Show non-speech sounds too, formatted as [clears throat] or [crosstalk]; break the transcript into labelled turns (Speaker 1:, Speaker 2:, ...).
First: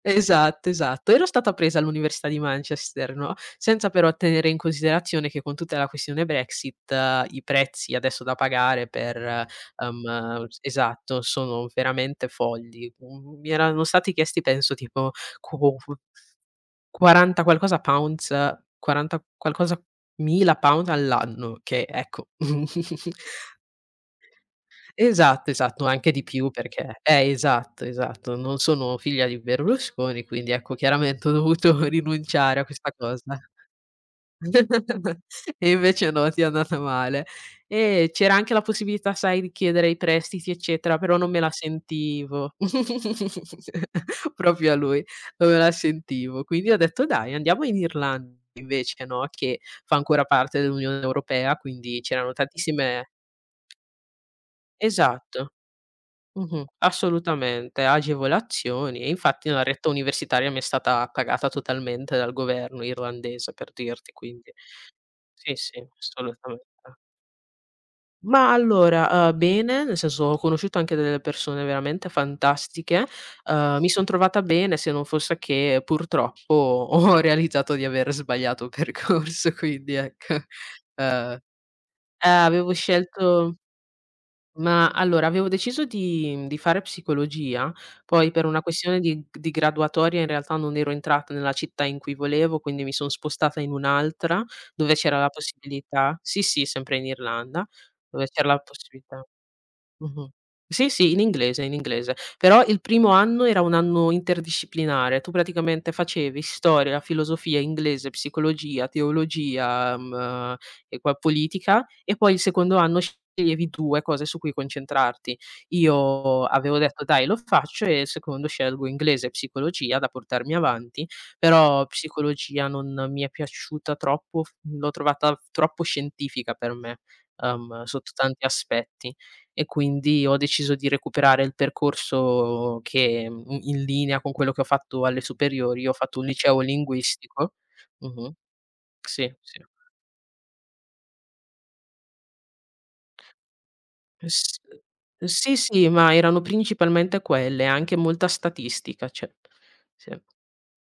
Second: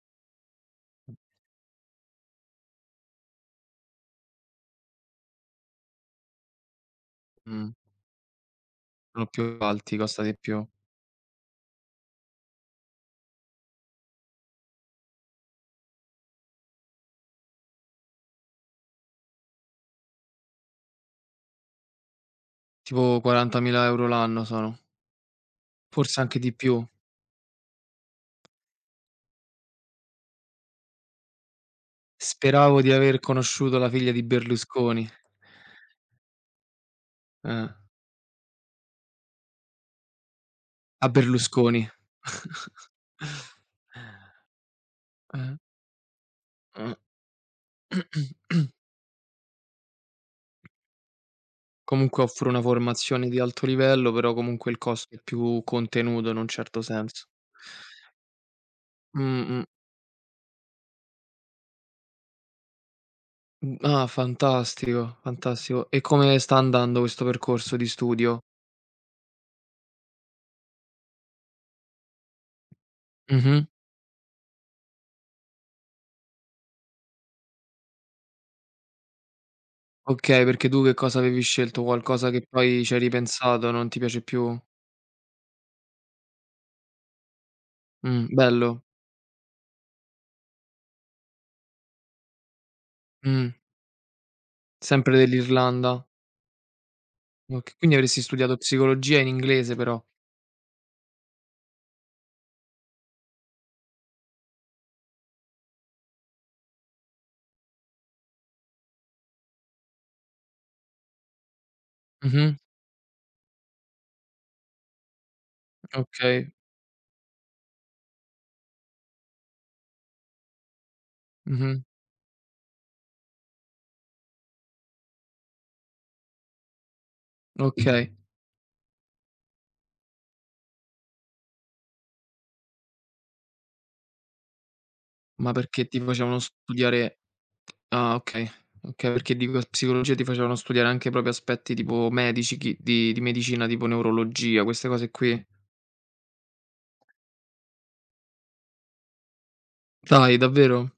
Speaker 1: Esatto, esatto. Ero stata presa all'Università di Manchester, no, senza però tenere in considerazione che con tutta la questione Brexit i
Speaker 2: Mh.
Speaker 1: prezzi adesso da pagare
Speaker 2: Sono
Speaker 1: per
Speaker 2: più alti, costa di
Speaker 1: uhm
Speaker 2: più.
Speaker 1: esatto, sono veramente folli. Mhmm, mi erano stati chiesti penso tipo, quo q quaranta qualcosa pounds quaranta qualcosa mila pounds all'anno che, ecco [chuckles]
Speaker 2: Tipo 40.000 € l'anno sono.
Speaker 1: Esatto, esatto, ma anche
Speaker 2: Forse
Speaker 1: di
Speaker 2: anche
Speaker 1: più
Speaker 2: di più.
Speaker 1: perché eh esatto, esatto, non sono figlia di Berlusconi, quindi ecco, chiaramente ho dovuto rinunciare a
Speaker 2: Speravo
Speaker 1: questa
Speaker 2: di aver
Speaker 1: cosa.
Speaker 2: conosciuto la figlia di Berlusconi.
Speaker 1: [chuckles] E invece no, ti è andata male.
Speaker 2: Eh.
Speaker 1: Eh, c'era anche la possibilità sai, di chiedere i prestiti eccetera,
Speaker 2: A
Speaker 1: però non me la
Speaker 2: Berlusconi.
Speaker 1: sentivo [chuckles] proprio a lui,
Speaker 2: [chuckles] [sighs]
Speaker 1: non me
Speaker 2: Mh-mh.
Speaker 1: la sentivo. Quindi ho
Speaker 2: Mh.
Speaker 1: detto: "Dai, andiamo in Irland
Speaker 2: [clears throat]
Speaker 1: invece" no, che fa ancora parte dell'Unione Europea quindi
Speaker 2: Comunque
Speaker 1: c'erano
Speaker 2: offro una
Speaker 1: tantissime
Speaker 2: formazione di alto livello, però comunque il costo è
Speaker 1: Esatto,
Speaker 2: più contenuto in un
Speaker 1: mh-mh,
Speaker 2: certo senso.
Speaker 1: assolutamente, agevolazioni e infatti la
Speaker 2: Mh-mh.
Speaker 1: retta universitaria mi è stata pagata totalmente dal governo irlandese, per
Speaker 2: Mh, ah,
Speaker 1: dirti quindi.
Speaker 2: fantastico,
Speaker 1: Sì sì,
Speaker 2: fantastico. E come sta
Speaker 1: assolutamente.
Speaker 2: andando questo percorso di studio?
Speaker 1: Ma allora, uhm, bene, nel senso, ho conosciuto anche delle persone veramente fantastiche,
Speaker 2: Mh-mh.
Speaker 1: mi son trovata bene, se non fosse che purtroppo, ho realizzato di aver sbagliato percorso quindi ecco,
Speaker 2: Okay, perché tu che cosa
Speaker 1: uhm
Speaker 2: avevi scelto?
Speaker 1: eh,
Speaker 2: Qualcosa che
Speaker 1: avevo
Speaker 2: poi ci hai
Speaker 1: scelto
Speaker 2: ripensato, non ti piace più?
Speaker 1: Mah, allora avevo deciso di di fare psicologia,
Speaker 2: Mh,
Speaker 1: poi per una
Speaker 2: bello.
Speaker 1: questione di g di graduatoria in realtà non ero entrata nella città in cui volevo, quindi mi sono
Speaker 2: Mh.
Speaker 1: spostata in un'altra, dove
Speaker 2: Sempre
Speaker 1: c'era la
Speaker 2: dell'Irlanda.
Speaker 1: possibilità. Sì, sì, sempre in Irlanda,
Speaker 2: Ok quindi avresti
Speaker 1: dove c'era
Speaker 2: studiato
Speaker 1: la
Speaker 2: psicologia
Speaker 1: possibilità
Speaker 2: in inglese però.
Speaker 1: mh-mh, sì sì, in inglese, in inglese. Però il primo anno, era un anno interdisciplinare. Tu praticamente facevi storia, la filosofia, inglese, psicologia, teologia, mhmm, e poi politica, e poi il
Speaker 2: Mh-mh.
Speaker 1: secondo anno sceglievi tu le cose su cui concentrarti. Io
Speaker 2: Okay.
Speaker 1: avevo detto: "Dai lo faccio e al secondo scelgo inglese e psicologia da portarmi avanti".
Speaker 2: Mh-mh.
Speaker 1: Però, psicologia non mi è piaciuta troppo, f l'ho trovata troppo scientifica per me, uhm, sotto
Speaker 2: Ok.
Speaker 1: tanti aspetti e quindi, ho deciso di recuperare il percorso che in linea con quello che ho fatto alle
Speaker 2: Ma
Speaker 1: superiori,
Speaker 2: perché,
Speaker 1: ho
Speaker 2: ti
Speaker 1: fatto un
Speaker 2: facevano
Speaker 1: liceo
Speaker 2: studiare?
Speaker 1: linguistico. Mh,
Speaker 2: Ah,
Speaker 1: mh,
Speaker 2: okay. Okay,
Speaker 1: sì,
Speaker 2: perché di
Speaker 1: sì.
Speaker 2: psicologia ti facevano studiare anche proprio aspetti tipo medici, chi di di medicina, tipo
Speaker 1: Eh s
Speaker 2: neurologia, queste cose qui.
Speaker 1: sì, si, ma erano principalmente quelle, anche molta statistica, cioè sì.
Speaker 2: Dai davvero?